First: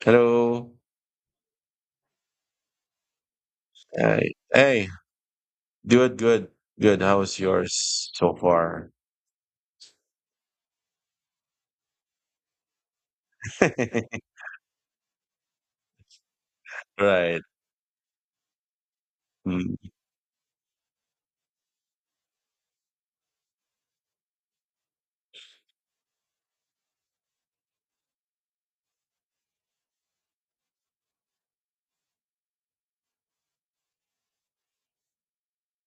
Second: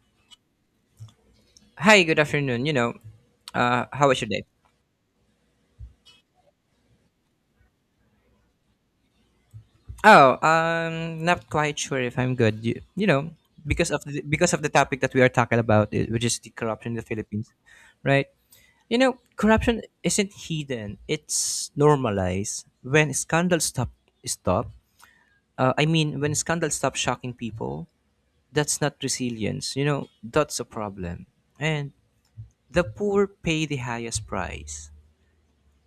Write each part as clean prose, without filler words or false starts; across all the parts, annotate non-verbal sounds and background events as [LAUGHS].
Hello. Hi, good afternoon. How was your Hey. day? Hey. Good, good, good. How is yours so far? Oh, not quite sure if I'm good. Because of [LAUGHS] the topic that we are talking about, which is the corruption in the Right. Philippines, right? You know, Mm, corruption isn't hidden; it's normalized. When scandals stop, stop. When scandals stop shocking people, that's not resilience. You know, that's a problem, and the poor pay the highest price.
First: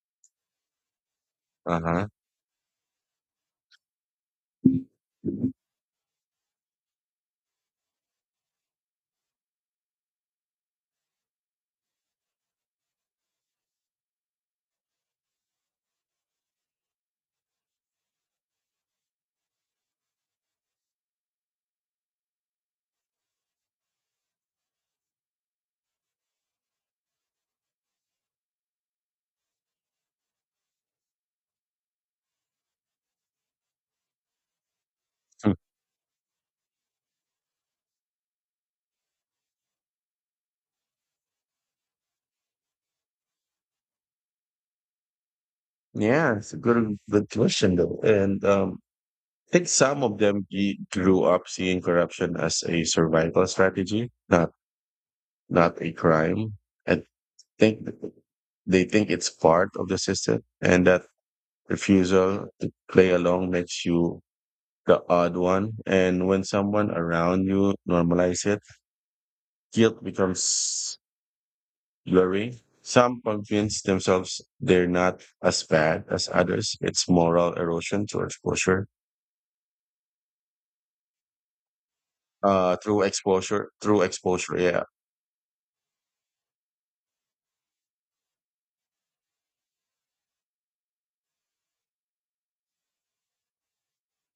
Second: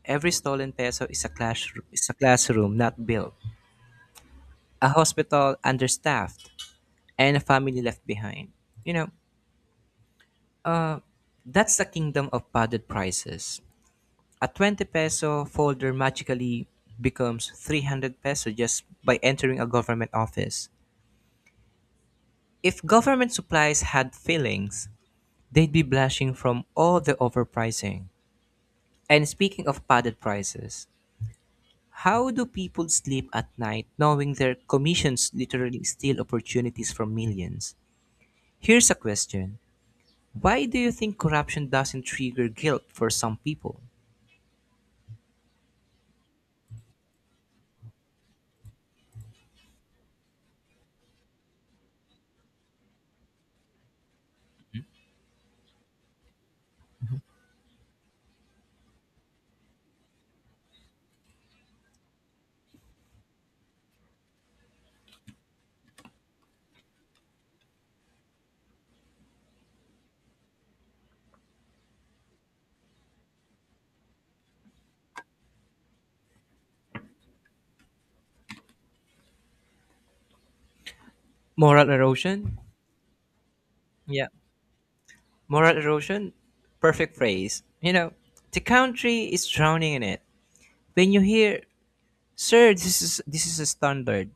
Every stolen peso is a, clash, uh-huh. is a classroom not built, a hospital understaffed, and a family left behind. You know, uh, that's the kingdom of padded prices. A 20 peso folder magically becomes 300 peso just by entering a government office. If government supplies had feelings, they'd be blushing from all the overpricing. And speaking of padded prices, how do people sleep at night knowing their commissions Hmm. literally steal opportunities from millions? Here's a question: why do you think corruption doesn't trigger guilt for some people? Yeah, it's a good question though. And I think some of them grew up seeing corruption as a survival strategy, not a crime. I think they think it's part of the system, and that refusal to play along makes you the odd one. And when someone around you normalize it, guilt becomes blurry. Some convince themselves they're not as bad as others. It's moral erosion through exposure. Moral erosion? Through exposure, through Yeah, exposure, yeah. moral erosion? Perfect phrase. You know, the country is drowning in it. When you hear, sir, this is a standard,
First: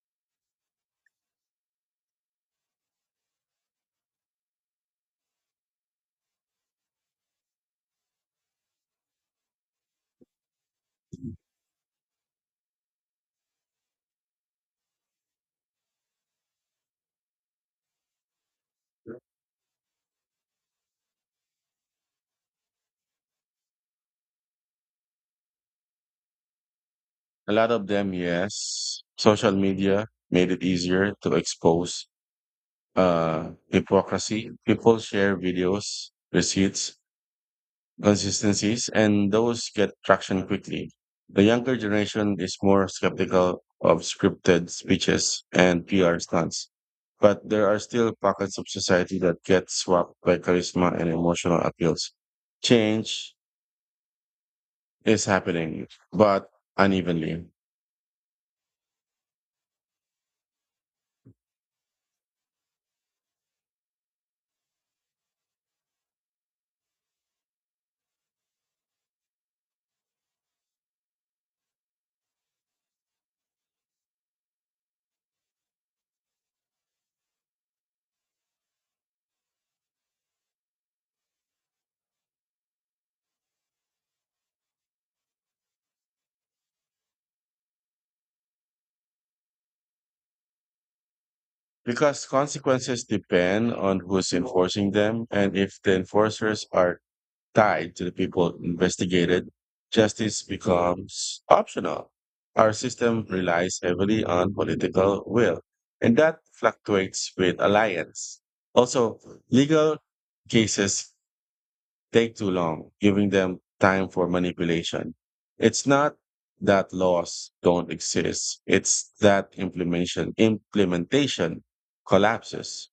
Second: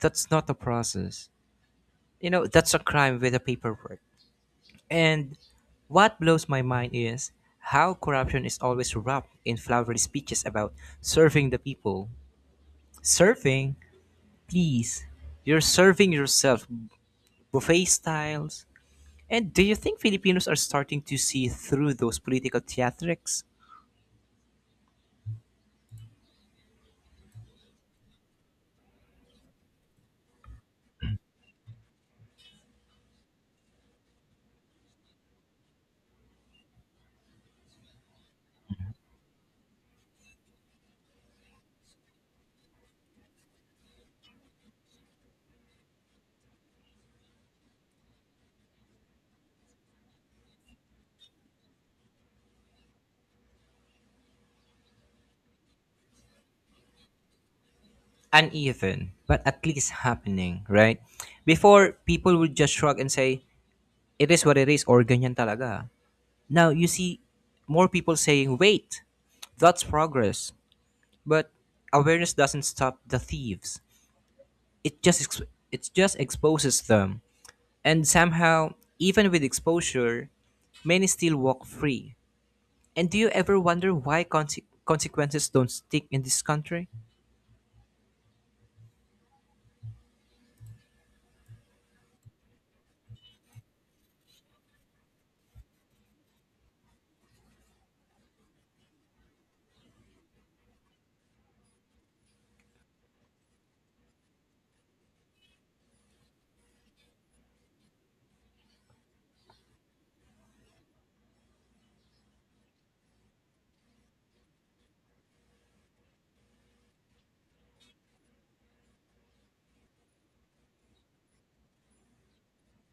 that's not a process. You know, that's a crime with a paperwork. And what blows my mind is how corruption is always wrapped in flowery speeches about serving the people. Serving? Please. You're serving yourself, buffet styles. And do you think Filipinos are starting to see through those political theatrics? A lot of them, yes. Social media made it easier to expose hypocrisy. People share videos, receipts, consistencies, and those get traction quickly. The younger generation is more skeptical of scripted speeches and PR stunts, but there are still pockets of society that get swamped by charisma and emotional appeals. Change is happening, but unevenly. Uneven, but at least happening, right? Before, people would just shrug and say, it is what it is, or ganyan talaga. Now, you see more people saying, wait, that's progress. But awareness doesn't stop the thieves. It just ex- it just exposes them. And somehow, even with exposure, many still walk free. And do you ever wonder why consequences don't stick in this country? Because consequences depend on who's enforcing them, and if the enforcers are tied to the people investigated, justice becomes optional. Our system relies heavily on political will, and that fluctuates with alliance. Also, legal cases take too long, giving them time for manipulation. It's not that laws don't exist, it's that implementation collapses.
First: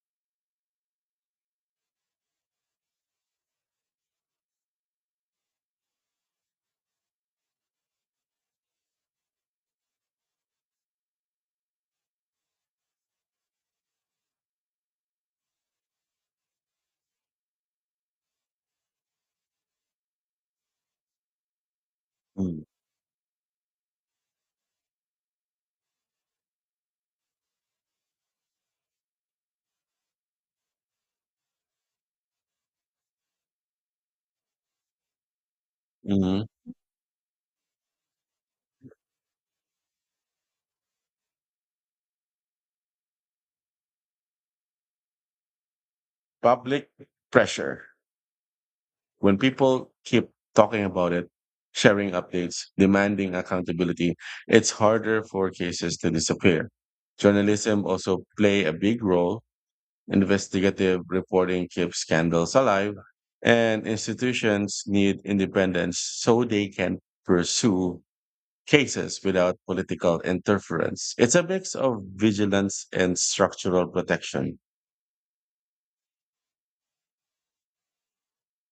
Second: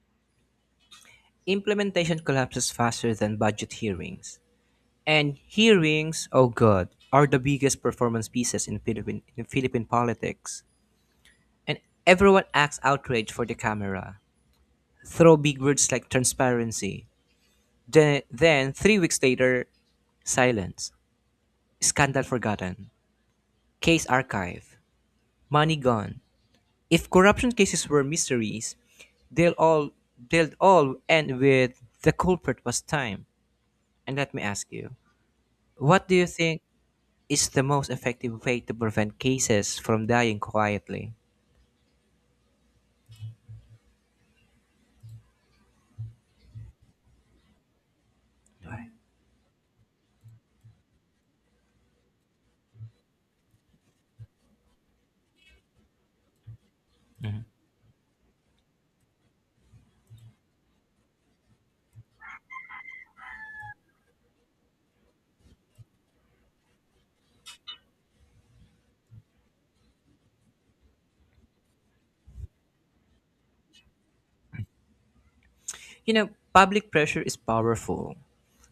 Implementation collapses faster than budget hearings. And hearings, oh god, are the biggest performance pieces in Philippine politics. And everyone acts outraged for the camera. Throw big words like transparency, then 3 weeks later, silence. Scandal Mm. forgotten. Case archive. Money gone. If corruption cases were mysteries, they'll all they'll all end with the culprit was time. And let me ask you, what do you Mhm. think is the most effective way to prevent cases from dying quietly? Public pressure. When people keep talking about it, sharing updates, demanding accountability, it's harder for cases to disappear. Journalism also play a big role. Investigative reporting keeps scandals alive, and institutions need independence so they can pursue cases without political interference. It's a mix of vigilance and structural protection. You know, public pressure is powerful,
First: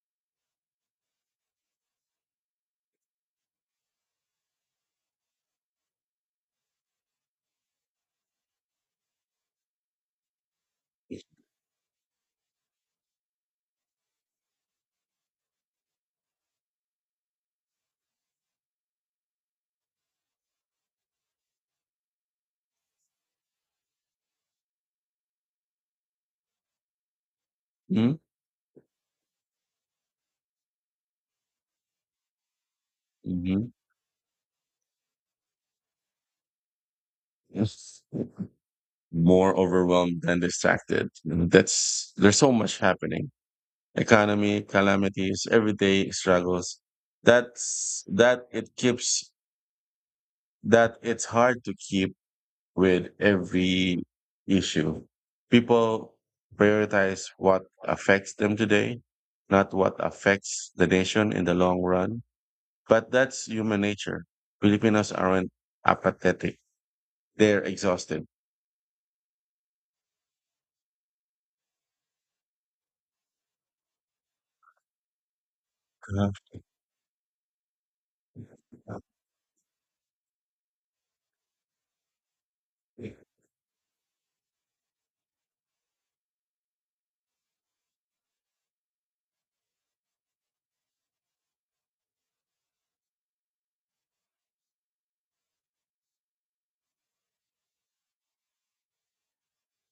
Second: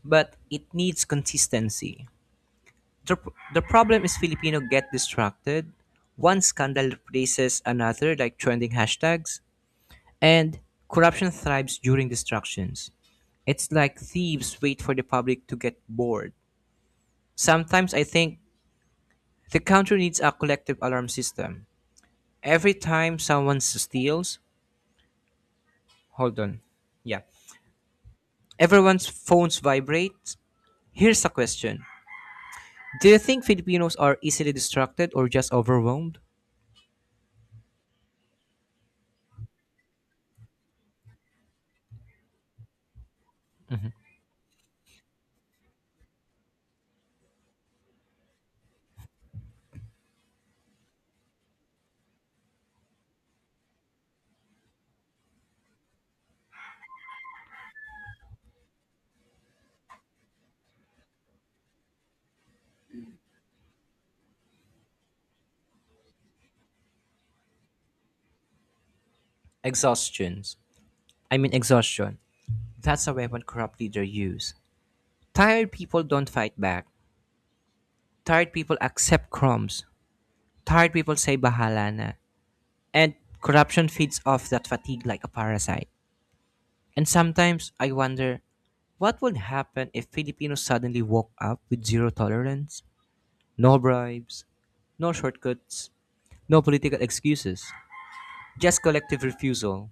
but it needs consistency. The, the problem is Filipino get distracted. One scandal replaces another like trending hashtags, and corruption thrives during distractions. It's like thieves wait for the public to get bored. Sometimes I think the country needs a collective alarm system. Every time someone steals, hold on. Yeah. Mhm. Everyone's phones vibrate. Here's a question. Do you think Mhm. Filipinos are easily distracted or just overwhelmed? Yes. More overwhelmed than distracted. And That's there's so much happening. Economy, calamities, everyday struggles. That's that it keeps that it's hard to keep with every issue. People prioritize what affects them today, not what affects the nation in the long run. But that's human nature. Filipinos aren't apathetic. They're exhausted. Exhaustions. I mean exhaustion. That's a weapon corrupt leaders use. Tired people don't Uh-huh. fight back. Tired people accept crumbs. Tired people say bahala na. And corruption feeds off that fatigue like a parasite. And sometimes I wonder what would happen if Filipinos suddenly woke up with zero tolerance, no bribes, no shortcuts, no political excuses, just collective refusal.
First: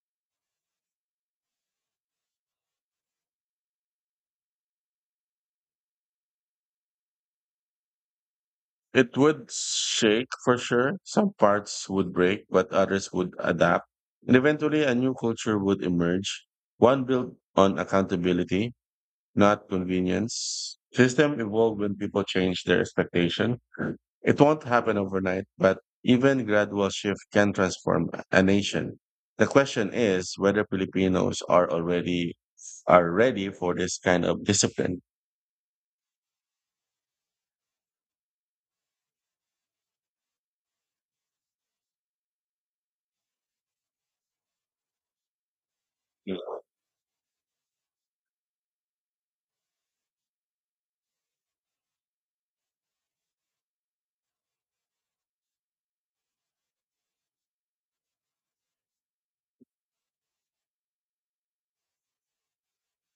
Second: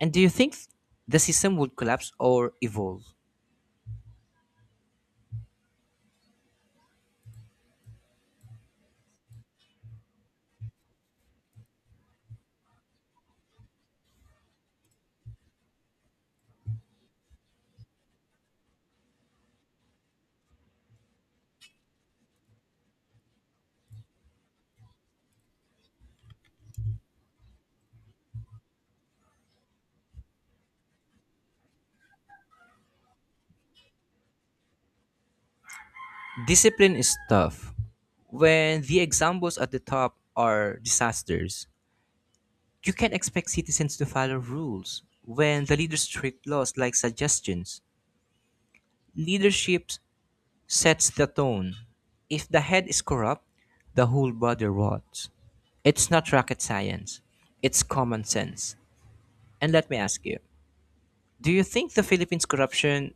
And do you think the system would collapse or evolve? It would shake for sure. Some parts would break, but others would adapt. And eventually, a new culture would emerge, one built on accountability, not convenience. System evolve when people change their expectation. It won't happen overnight, but even gradual shift can transform a nation. The question is whether Filipinos are already are ready for this kind of discipline. Discipline is tough. When the examples at the top are disasters, you can't expect citizens to follow rules. When the leaders treat laws like suggestions, leadership sets the tone. If the head is corrupt, the whole body rots. It's not rocket science, it's common sense. And let me ask you, do you think the Philippines' corruption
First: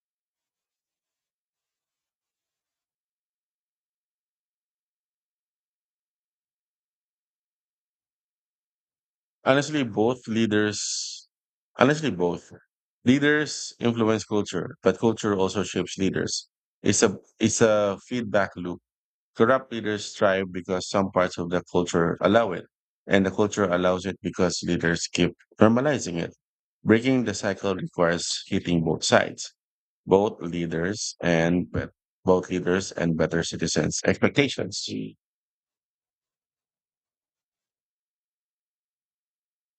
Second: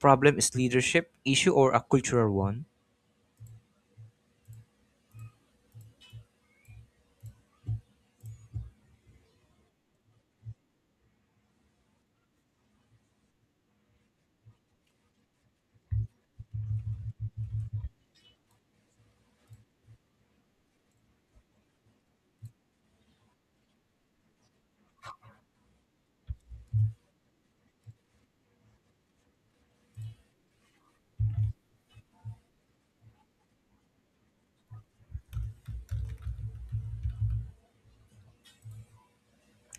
problem is leadership issue or a cultural one? Honestly, both leaders, Honestly, both leaders influence culture, but culture also shapes leaders. It's a feedback loop. Corrupt leaders thrive because some parts of the culture allow it, and the culture allows it because leaders keep normalizing it. Breaking the cycle requires hitting both sides, both leaders and bet- both leaders and better citizens' expectations.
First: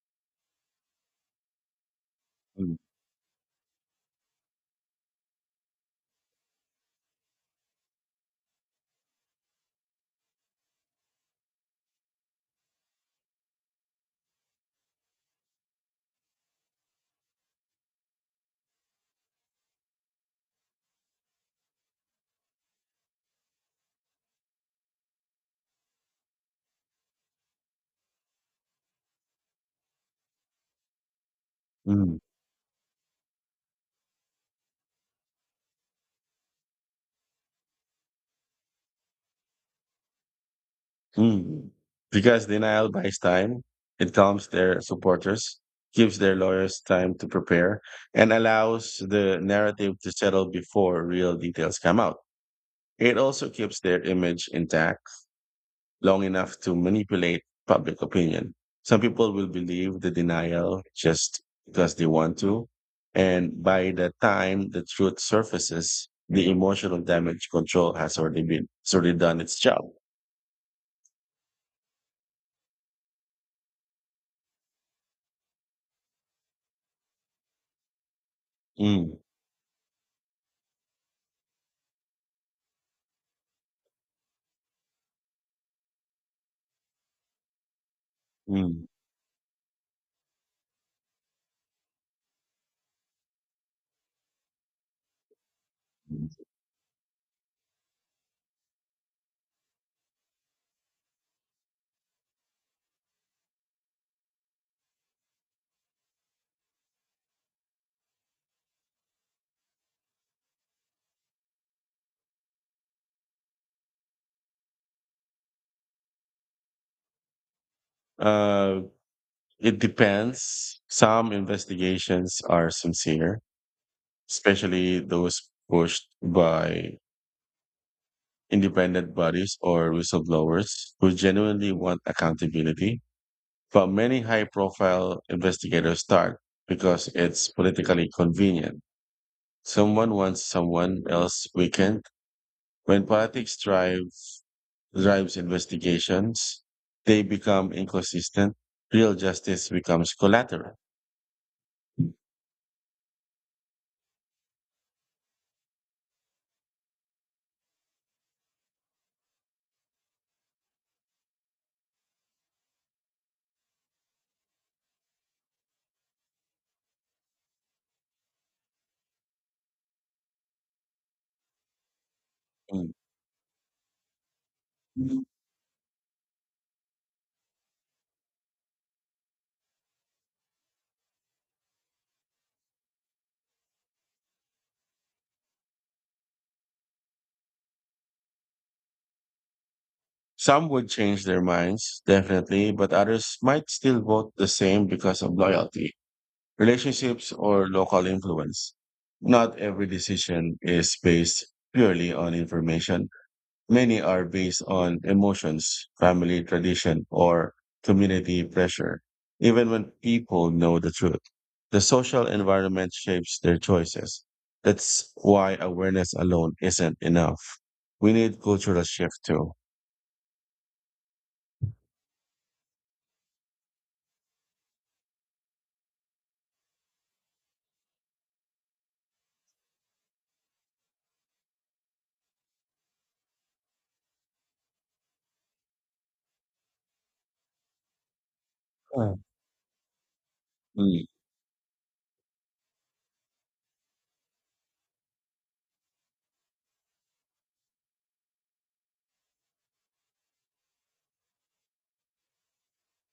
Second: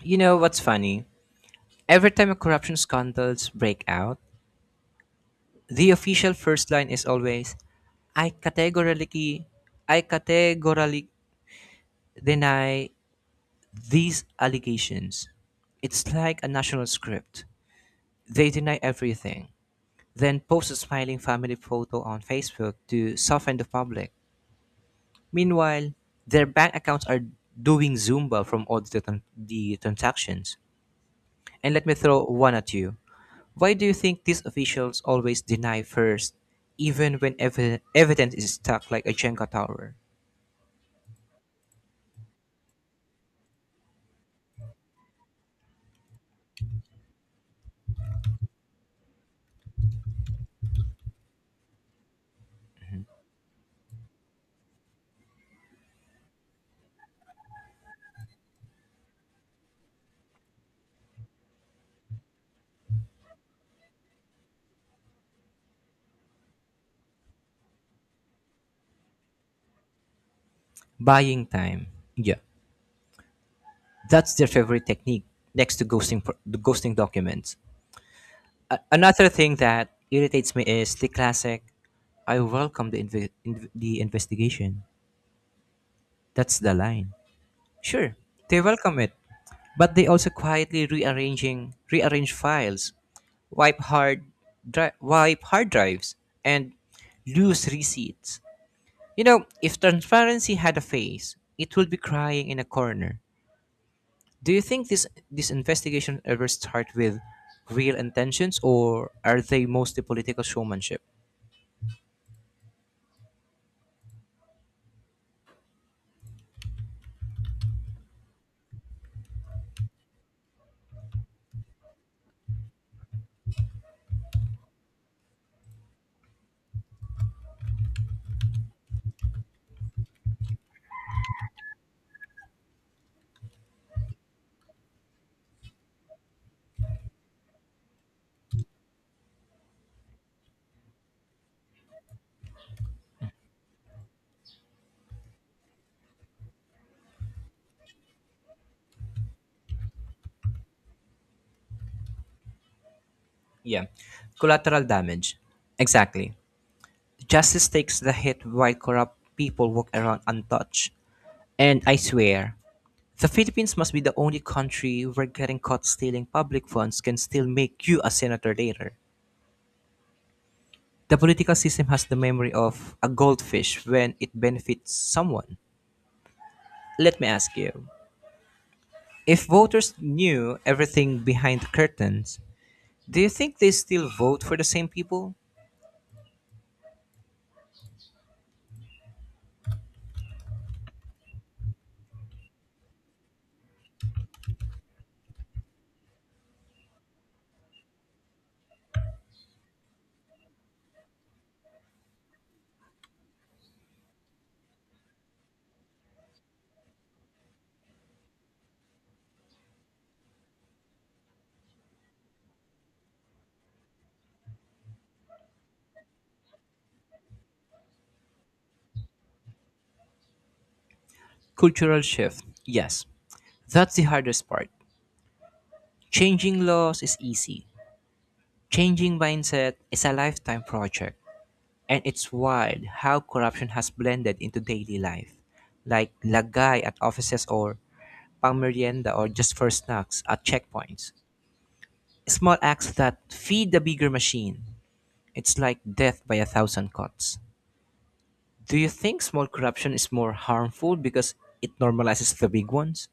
You know what's funny? Every time a corruption Mm. scandals break out, the official first line is always, I categorically, I categorically deny these allegations. It's like a national script. They deny everything, then post a smiling family photo on Facebook to soften the public. Meanwhile, their bank accounts are doing Zumba from all the transactions. And let me Mm. throw one at you. Why do you think these officials always deny first, even when evidence is stacked like a Jenga tower? Mm. Because denial buys time, it calms their supporters, gives their lawyers time to prepare, and allows the narrative to settle before real details come out. It also keeps their image intact long enough to manipulate public opinion. Some people will believe the denial just because they want to. And by the time the truth surfaces, the emotional damage control has already been, it's already done its job. Buying time. Yeah, that's their favorite technique next to ghosting the ghosting documents. A- Mm, another thing that irritates me is the classic, I welcome the investigation. That's the line. Sure, they mm. welcome it, but they also quietly rearranging rearrange files, wipe hard wipe hard drives, and lose receipts. You know, if transparency had a face, it would be crying in a corner. Do you think this investigation ever start with real intentions or are they mostly political showmanship? Uh, it depends. Some investigations are sincere, especially those pushed by independent bodies or whistleblowers who genuinely want accountability. But many high profile investigators start because it's politically convenient. Someone wants someone else weakened. When drives investigations, they become inconsistent. Real justice becomes collateral. Yeah. Collateral damage. Exactly. Justice takes the hit while corrupt people walk around untouched. And I swear, the Philippines must be the only country where getting caught stealing public funds can still make you a senator later. The political system has the memory of a goldfish when it benefits Mm. someone. Let me ask you, if voters knew everything behind the curtains, do you think they still vote for the same people? Some would change their minds, definitely, but others might still vote the same because of loyalty, relationships, or local influence. Not every decision is based purely on information. Many are based on emotions, family tradition, or community pressure. Even when people know the truth, the social environment shapes their choices. That's why awareness alone isn't enough. We need cultural shift too. Cultural shift, yes. That's the hardest part. Changing laws is easy. Changing mindset is a lifetime project. And it's wild how corruption has blended into daily life, like lagay at offices or pangmerienda Hmm. or just for snacks at Mm. checkpoints. Small acts that feed the bigger machine. It's like death by a thousand cuts. Do you think small corruption is more harmful because it normalizes the big ones?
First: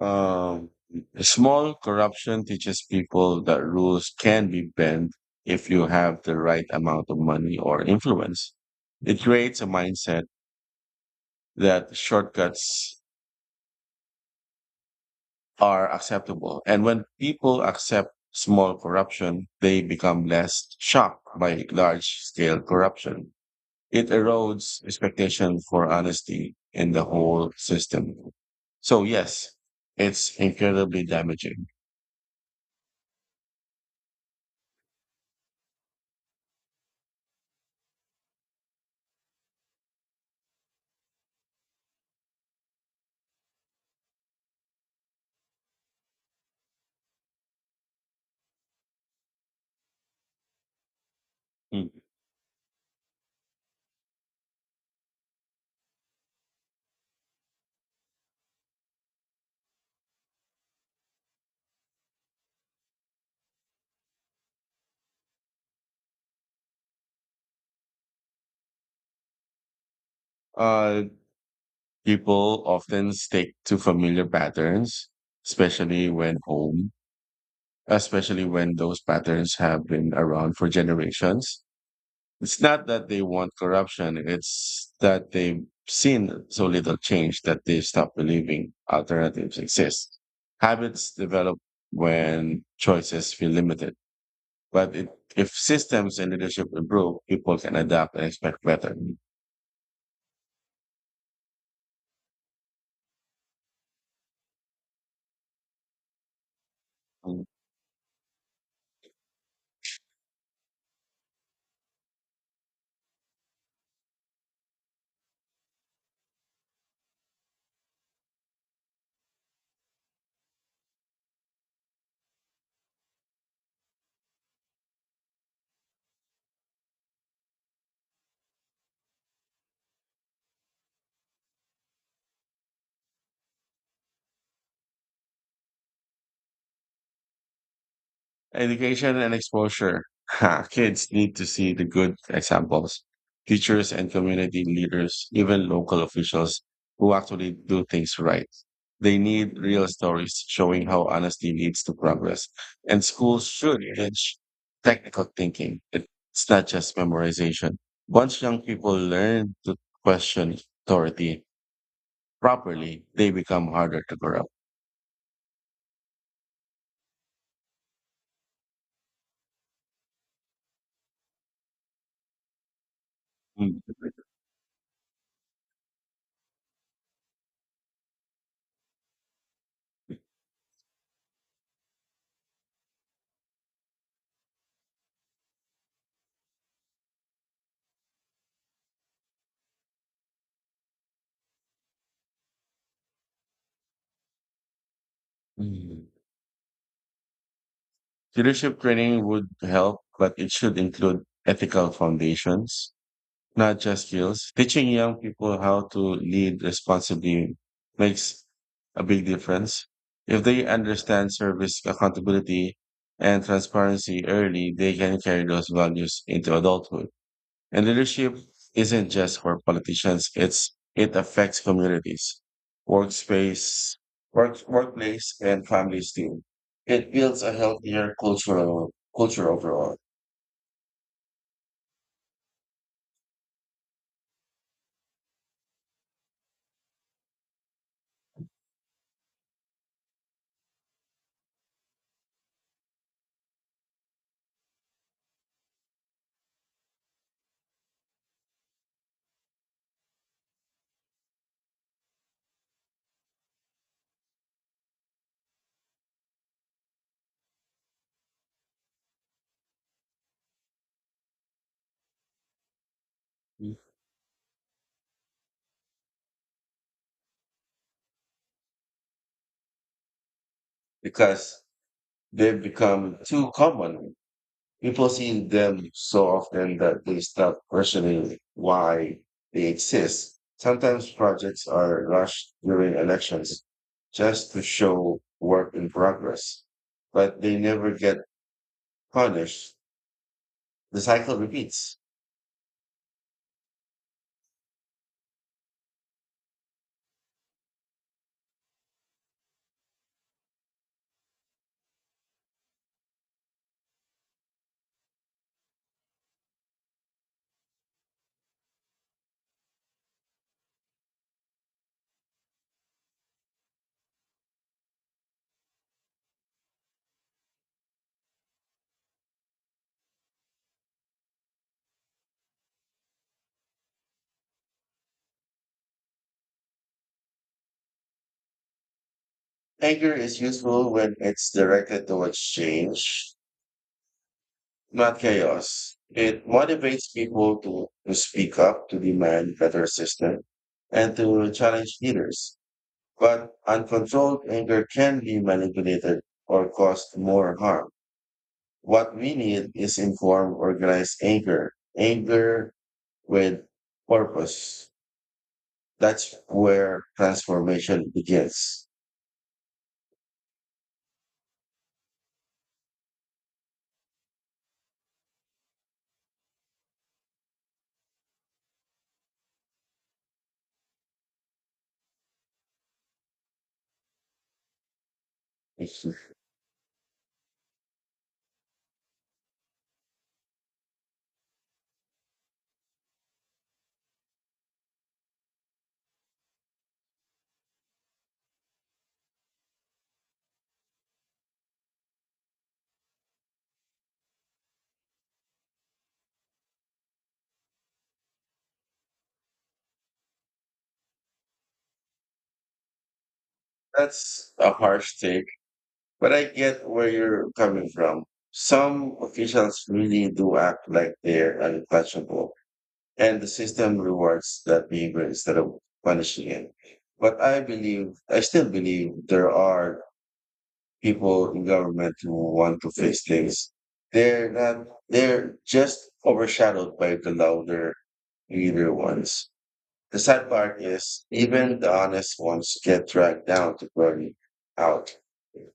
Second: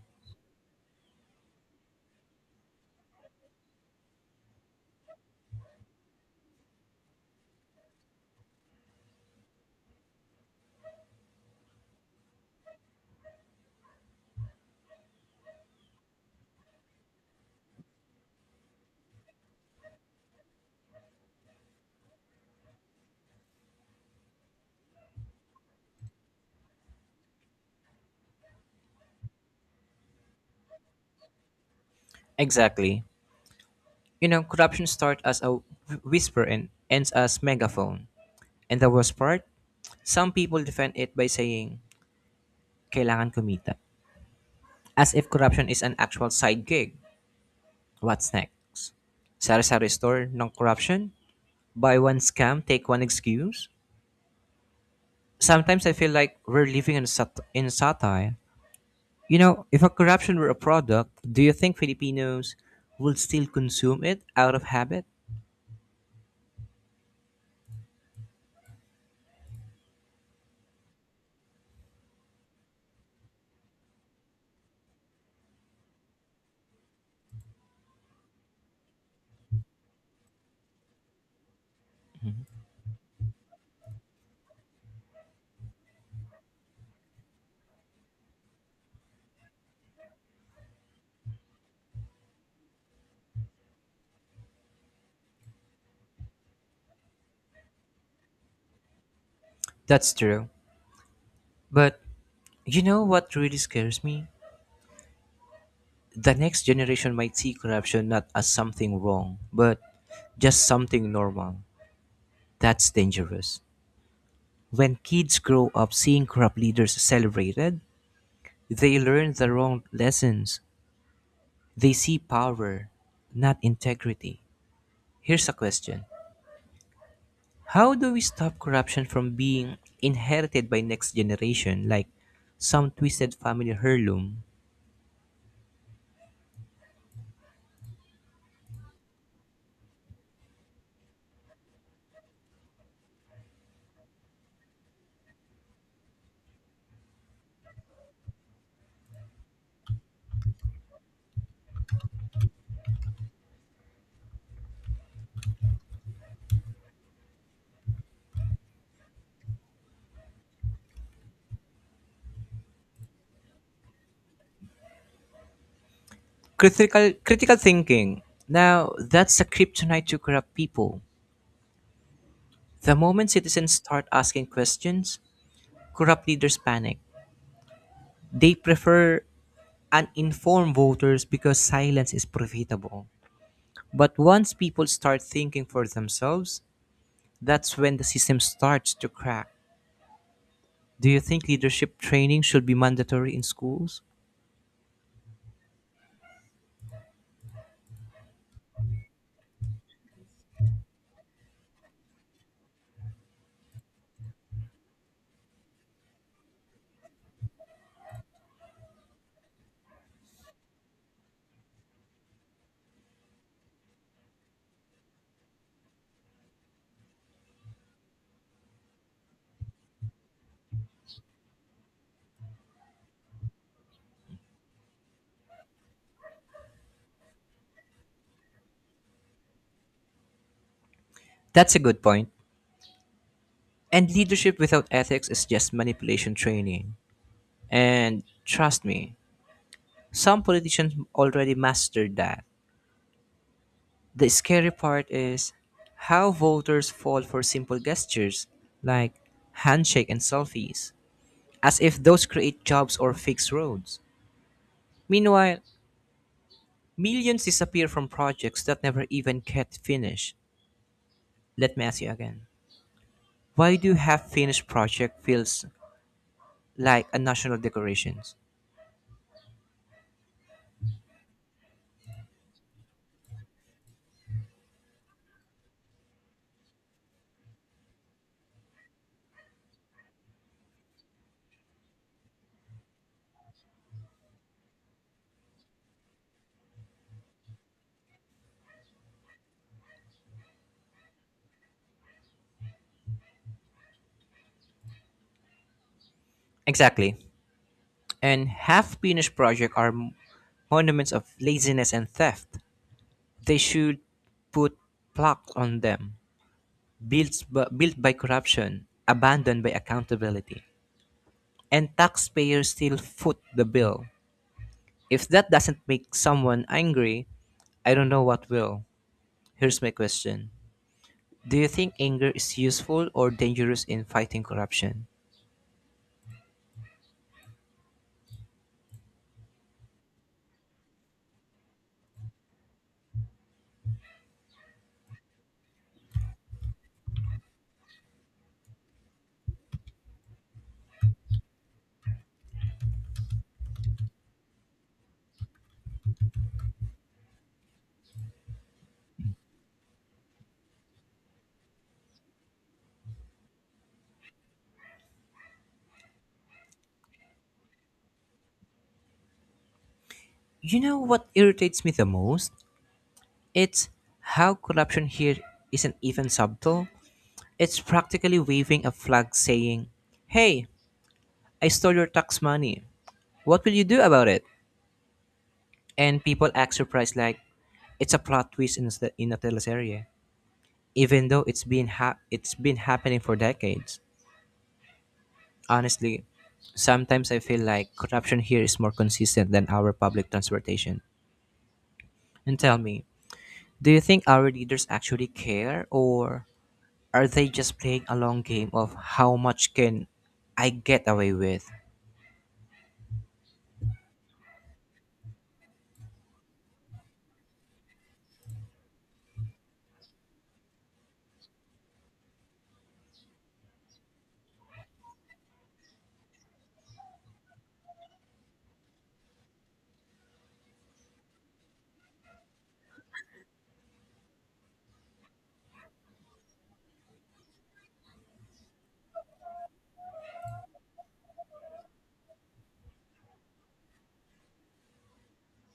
Um, Small corruption teaches people that rules can be bent if you have the right amount of money or influence. It creates a mindset that shortcuts are acceptable. And when people accept small corruption, they become less shocked by large scale corruption. It erodes expectation for honesty in the whole system. So yes, it's incredibly damaging. Exactly. You know, corruption starts as a whisper and ends as megaphone. And the worst part? Some people defend it by saying, kailangan kumita. As if corruption is an actual side gig. What's next? Sari-sari store, non-corruption? Buy Mm. one scam, take one excuse? Sometimes I feel like we're living in, in satire. You know, if a corruption were a product, do you think Filipinos would still consume it out of habit? Uh, People often stick to familiar patterns, especially when home, especially when those patterns have been around for generations. It's not that they want corruption, it's that they've seen so little change that they stop believing alternatives exist. Habits develop when choices feel limited, but if systems and leadership improve, people can adapt and expect better. That's true. But you know what really scares me? The next generation might see corruption not as something wrong, but just something normal. That's dangerous. When kids grow up seeing corrupt leaders celebrated, they learn the wrong lessons. They see power, not integrity. Here's a question: how do we stop corruption from being inherited by next generation, like some twisted family heirloom? Education and exposure. Ha, kids need to see the good examples, teachers and community leaders, even local officials who actually do things right. They need real stories showing how honesty leads to progress. And schools should teach technical thinking. It's not just memorization. Once young people learn to question authority properly, they become harder to corrupt. Critical thinking. Now, that's a kryptonite to corrupt people. The moment citizens Mm. start asking questions, corrupt leaders panic. They prefer and inform voters because silence is profitable. But once people start thinking for themselves, that's when the system starts to crack. Do you think leadership training should be mandatory in schools? Mm. Leadership training would help, but it should include ethical foundations, not just skills. Teaching young people how to lead responsibly makes a big difference. If they understand service accountability and transparency early, they can carry those values into adulthood. And leadership isn't just for politicians, it's it affects communities, workspace, workplace, and families too. It builds a healthier cultural culture overall. That's a good point. And leadership without ethics is just manipulation training. And trust me, some politicians already mastered that. The scary part is how voters fall for simple gestures like handshake and selfies, as if those create jobs or fix roads. Meanwhile, millions disappear from projects that never even get finished. Let me ask you again. Why do half finished project feels like a national decorations? Because they've become too common. People see them so often that they stop questioning why they exist. Sometimes projects are rushed during elections just to show work in progress, but they never get punished. The cycle repeats. Exactly. And half finished project are monuments of laziness and theft. They should put plaques on them, built by corruption, abandoned by accountability. And taxpayers still foot the bill. If that doesn't make someone angry, I don't know what will. Here's my question: do you think anger is useful or dangerous in fighting corruption? Anger is useful when it's directed towards change, not chaos. It motivates people to speak up, to demand better system, and to challenge leaders. But uncontrolled anger can be manipulated or cause more harm. What we need is informed, organized anger, anger with purpose. That's where transformation begins. You know what irritates me the most? It's how corruption here isn't even subtle. It's practically waving a flag saying, hey, I stole your tax money. What will you do about it? Mhm. And people act surprised like it's a plot twist in, in a teleserie, even though it's been happening for decades. Honestly, sometimes I feel like corruption here is more consistent than our public transportation. And tell me, do you think our leaders actually care or are they just playing a long game of how much can I get away with? That's a harsh take, but I get where you're coming from. Some officials really do act like they're untouchable. And the system rewards that behavior instead of punishing it. I still believe there are people in government who want to fix things. They're not, they're just overshadowed by the louder, leader ones. The sad part is even the honest ones get dragged down to burn out.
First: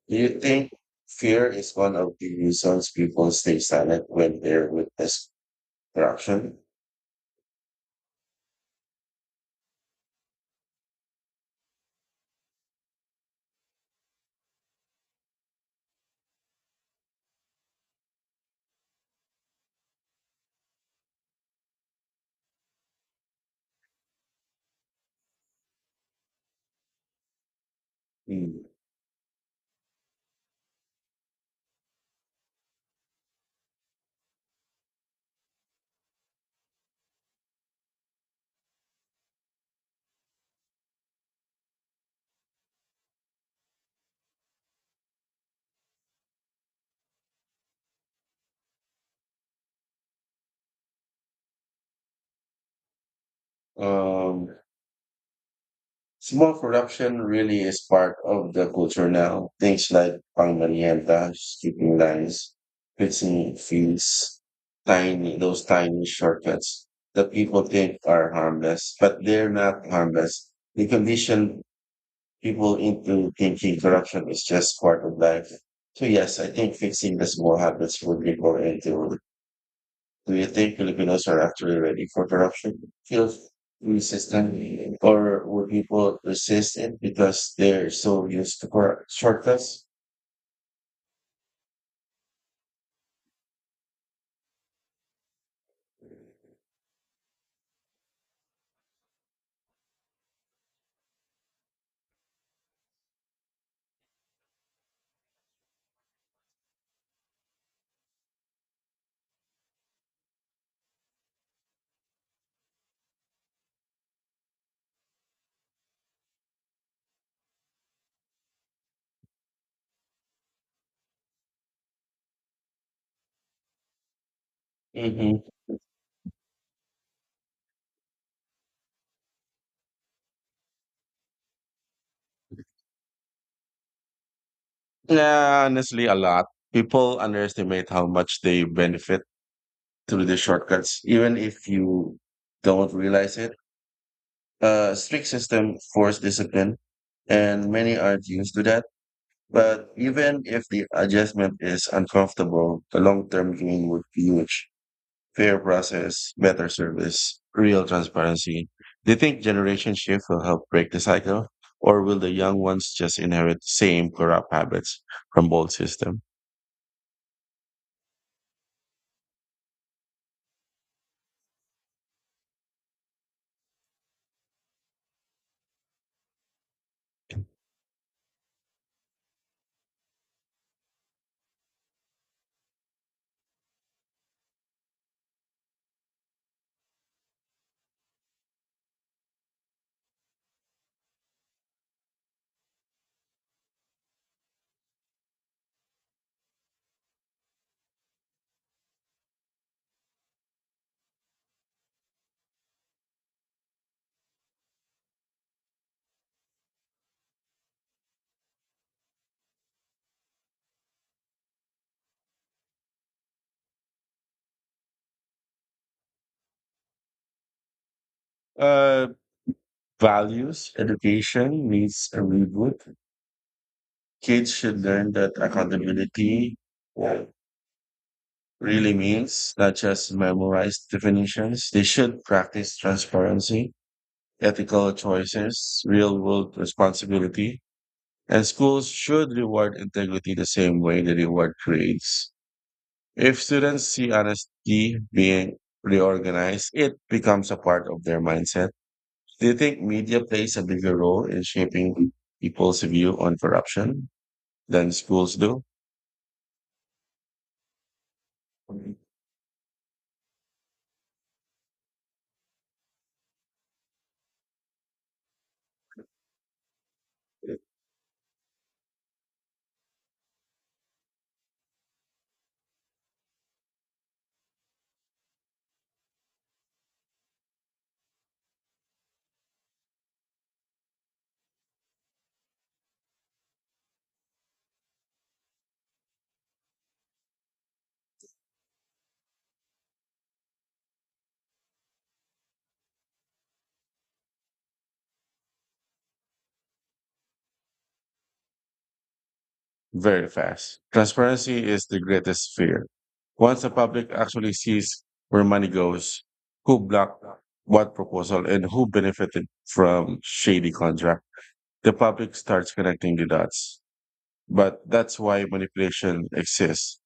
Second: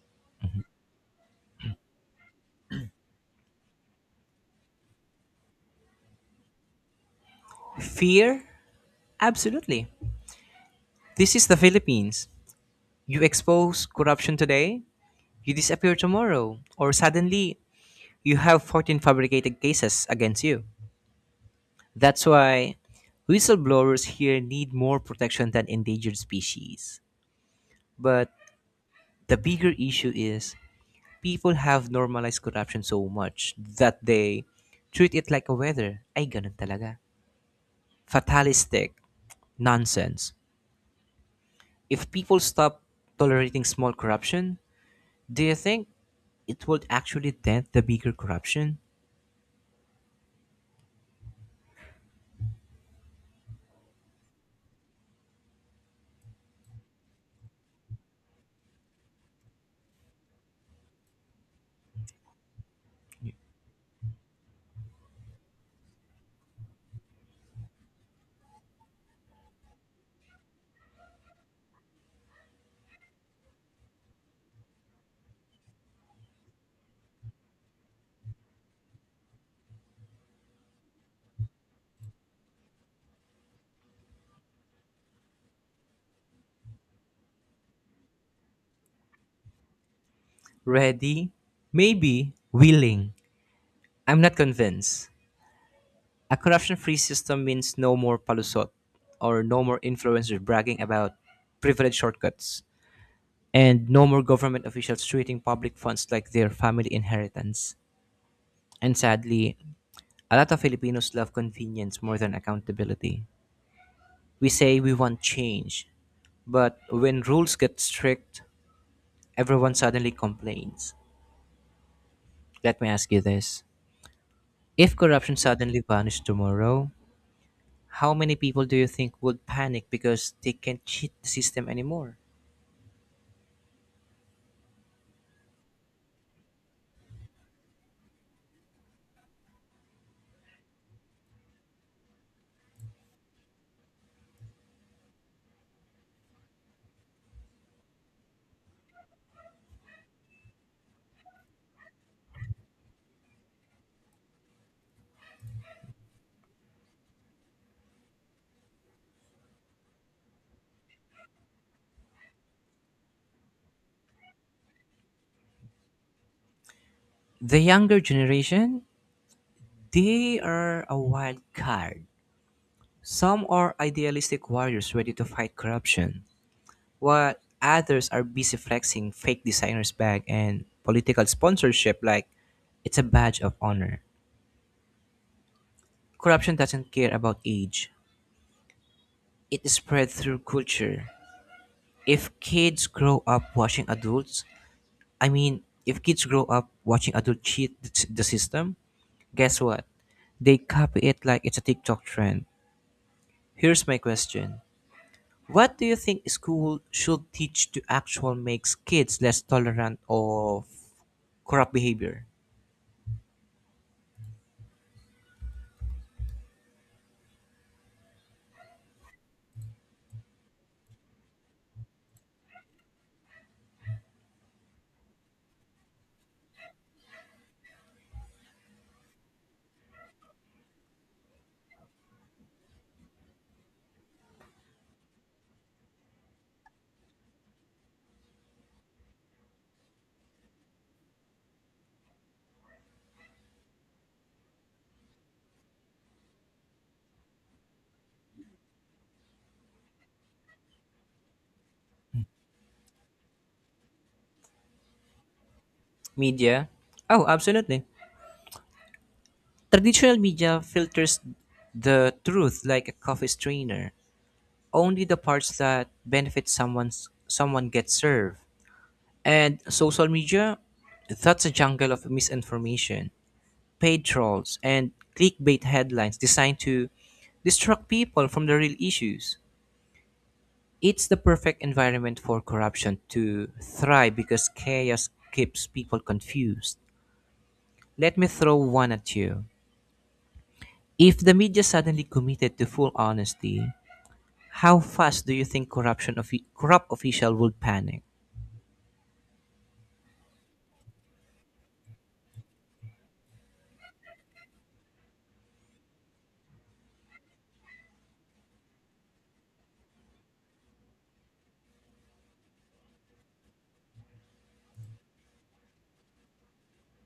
Do you think fear is one of the reasons people stay silent when they're witness corruption? Fear? Absolutely. This is the Philippines. You expose corruption today, you disappear tomorrow, or suddenly you have 14 fabricated cases against you. That's why whistleblowers here need more protection than endangered species. But Hmm. the bigger issue is people have normalized corruption so much that they treat it like a weather. Ay, ganun talaga. Fatalistic. Nonsense. If people stop tolerating small corruption, do you think it would actually dent the bigger corruption? Um, Small production really is part of the culture now. Things like Pangmerienda, skipping lines, fixing fields, those tiny shortcuts that people think are harmless, but they're not harmless. They condition people into thinking corruption is just part of life. So yes, I think fixing the small habits would people into do you think Filipinos are actually ready for corruption? Feel resistant, or would people resist it because they're so used to shortcuts? Ready? Maybe. Willing. I'm not convinced. A corruption free system means no more palusot or no more influencers bragging about privilege shortcuts and no more government officials treating public funds like their family inheritance. And sadly, a lot of Filipinos love convenience more than accountability. We say we want change, but when rules get strict, everyone suddenly complains. Let me ask you this: if corruption Hmm. suddenly vanished tomorrow, how many people do you think would panic because they can't cheat the system anymore? Yeah, honestly, a lot. People underestimate how much they benefit through the shortcuts, even if you don't realize it. A strict system force discipline, and many aren't used to that. But even if the adjustment is uncomfortable, the long term gain would be huge. Fair process, better service, real transparency. Do you think generation shift will help break the cycle? Or will the young ones just inherit the same corrupt habits from old system? The younger generation, they are a wild card. Some are idealistic warriors ready to fight corruption, while others are busy flexing fake designers' bag and political sponsorship like it's a badge of honor. Corruption doesn't care about age. It is spread through culture. If kids grow up watching adults, I mean, if kids grow up watching adults cheat the system, guess what? They copy it like it's a TikTok trend. Here's my question. What do you think school should teach to actual makes kids less tolerant of corrupt behavior? Uh, Values, education needs a reboot. Kids should learn that accountability uh, really means not just memorized definitions. They should practice transparency, ethical choices, real world responsibility, and schools should reward integrity the same way they reward grades. If students see honesty being reorganized, it becomes a part of their mindset. Do you think media plays a bigger role in shaping people's view on corruption than schools do? Media? Oh, absolutely. Traditional media filters the truth like a coffee strainer. Only the parts that benefit someone gets served. And social media, that's a jungle of misinformation, paid trolls, and clickbait headlines designed to distract people from the real issues. It's the perfect environment for corruption to thrive because chaos keeps people confused. Let me throw one at you. If the media suddenly committed to full honesty, how fast do you think corruption of corrupt official would panic? Very fast. Transparency is the greatest fear. Once the public actually sees where money goes, who blocked what proposal, and who benefited from shady contract, the public starts connecting the dots. But that's why manipulation exists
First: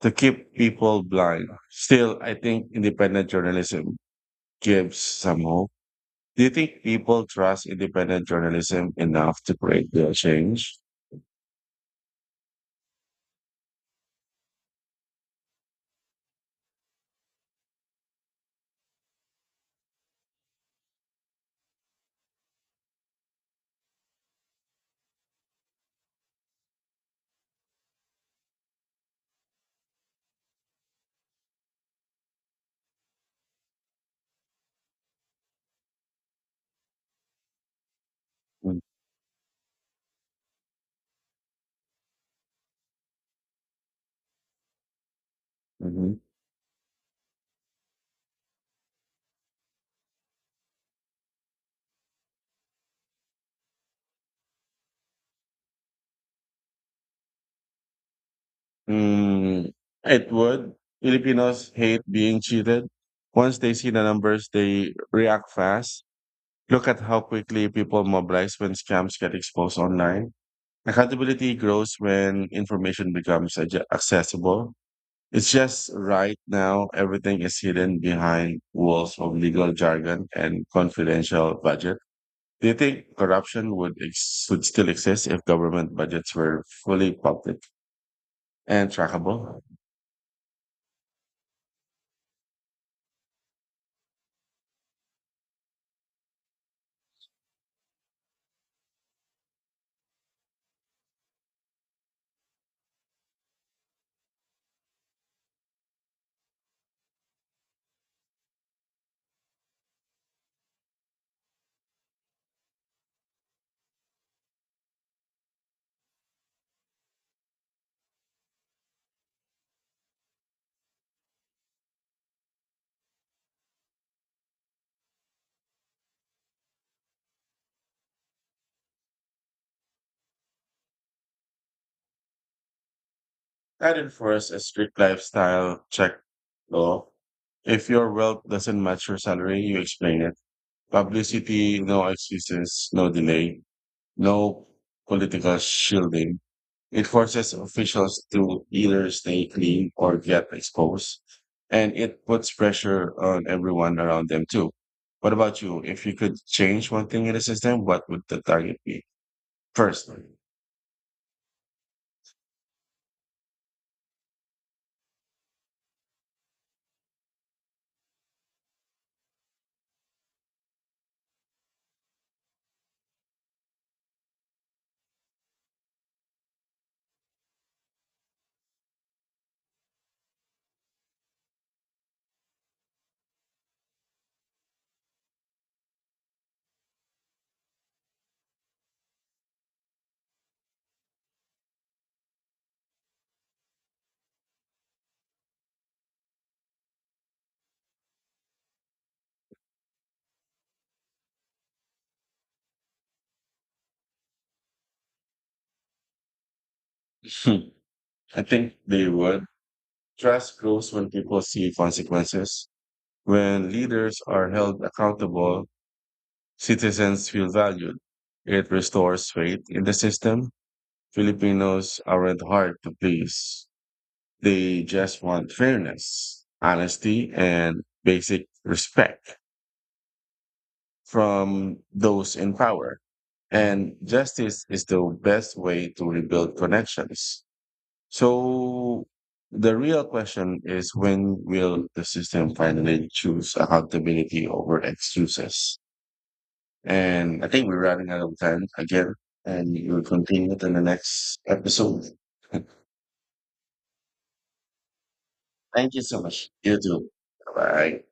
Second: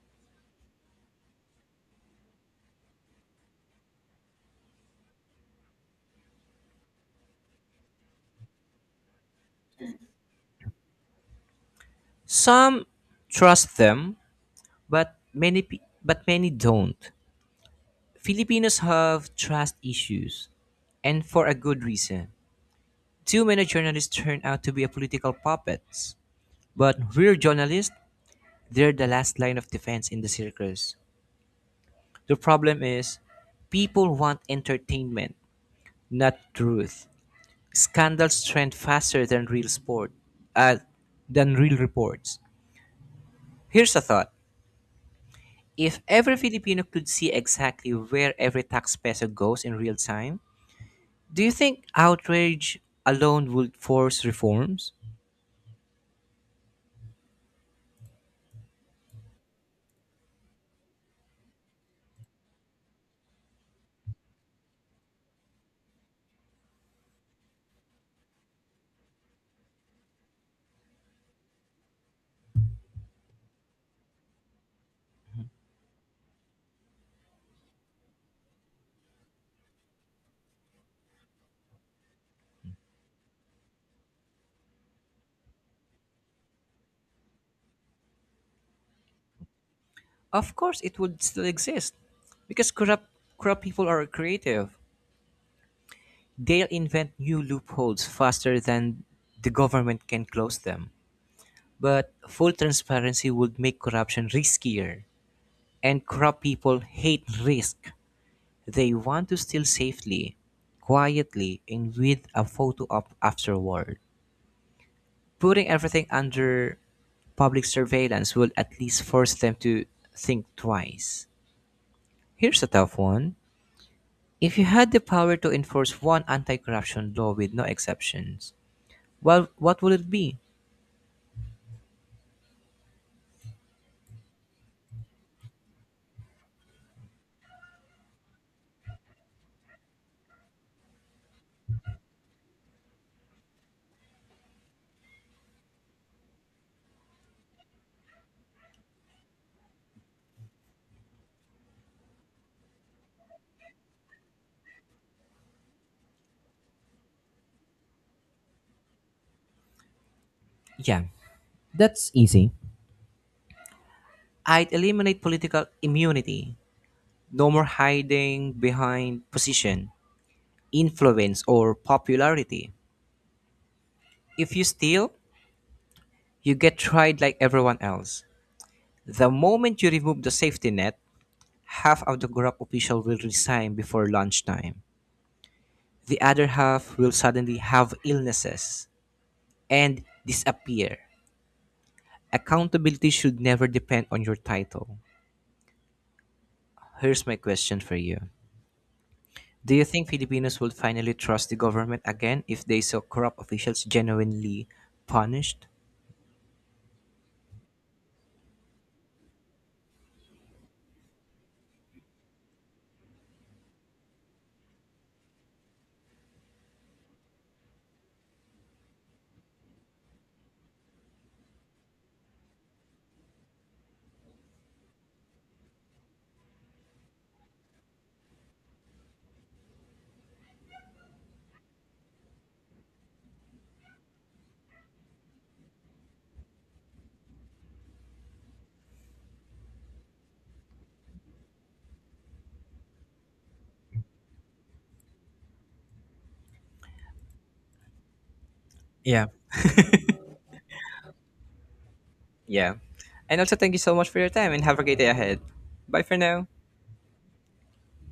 to keep people blind. Still, I think independent journalism gives some hope. Do you think people trust independent journalism enough to create the change? Some trust them, but but many don't. Filipinos have trust issues, and for a good reason. Too many journalists turn out to be a political puppets. But real journalists, they're the last line of defense in the circus. The problem is, people want entertainment, not truth. Scandals trend faster than uh, than real reports. Here's a thought: if Mhm. every Filipino could see exactly where every tax peso goes in real time, do you think outrage alone would force reforms? Mm, it would. Filipinos hate being cheated. Once they see the numbers, they react fast. Look at how quickly people mobilize when scams get exposed online. Accountability grows when information becomes accessible. It's just right now, everything is hidden behind walls of legal jargon and confidential budget. Do you think corruption would, would still exist if government budgets were fully public and trackable? Of course, it would still exist, because corrupt people are creative. They'll invent new loopholes faster than the government can close them. But full transparency would make corruption riskier. And corrupt people hate risk. They want to steal safely, quietly, and with a photo op afterward. Putting everything under public surveillance will at least force them to think twice. Here's a tough one. If you had the power to enforce one anti corruption law with no exceptions, well, what would it be? I'd enforce a strict lifestyle check law. If your wealth doesn't match your salary, you explain it. Publicity, no excuses, no delay, no political shielding. It forces officials to either stay clean or get exposed. And it puts pressure on everyone around them too. What about you? If you could change one thing in the system, what would the target be? First, Yeah, that's easy. I'd eliminate political immunity. No more hiding behind position, influence, or popularity. If you steal, you get tried like everyone else. The moment you remove the safety net, half of the corrupt official will resign before lunchtime. The other half will suddenly have illnesses and disappear. Accountability should never depend on your title. Here's my question for you. Do you think Filipinos would finally trust the government again if they saw corrupt officials genuinely punished? [LAUGHS] I think they would. Trust grows when people see consequences. When leaders are held accountable, citizens feel valued. It restores faith in the system. Filipinos aren't hard to please. They just want fairness, honesty, and basic respect from those in power. And justice is the best way to rebuild connections. So the real question is when will the system finally choose accountability over excuses? And I think we're running out of time again. Yeah. And we'll continue in the next episode. Yeah. And also, thank you so much for your time and have a great day ahead. Thank Bye you for so now. much. You too. Bye.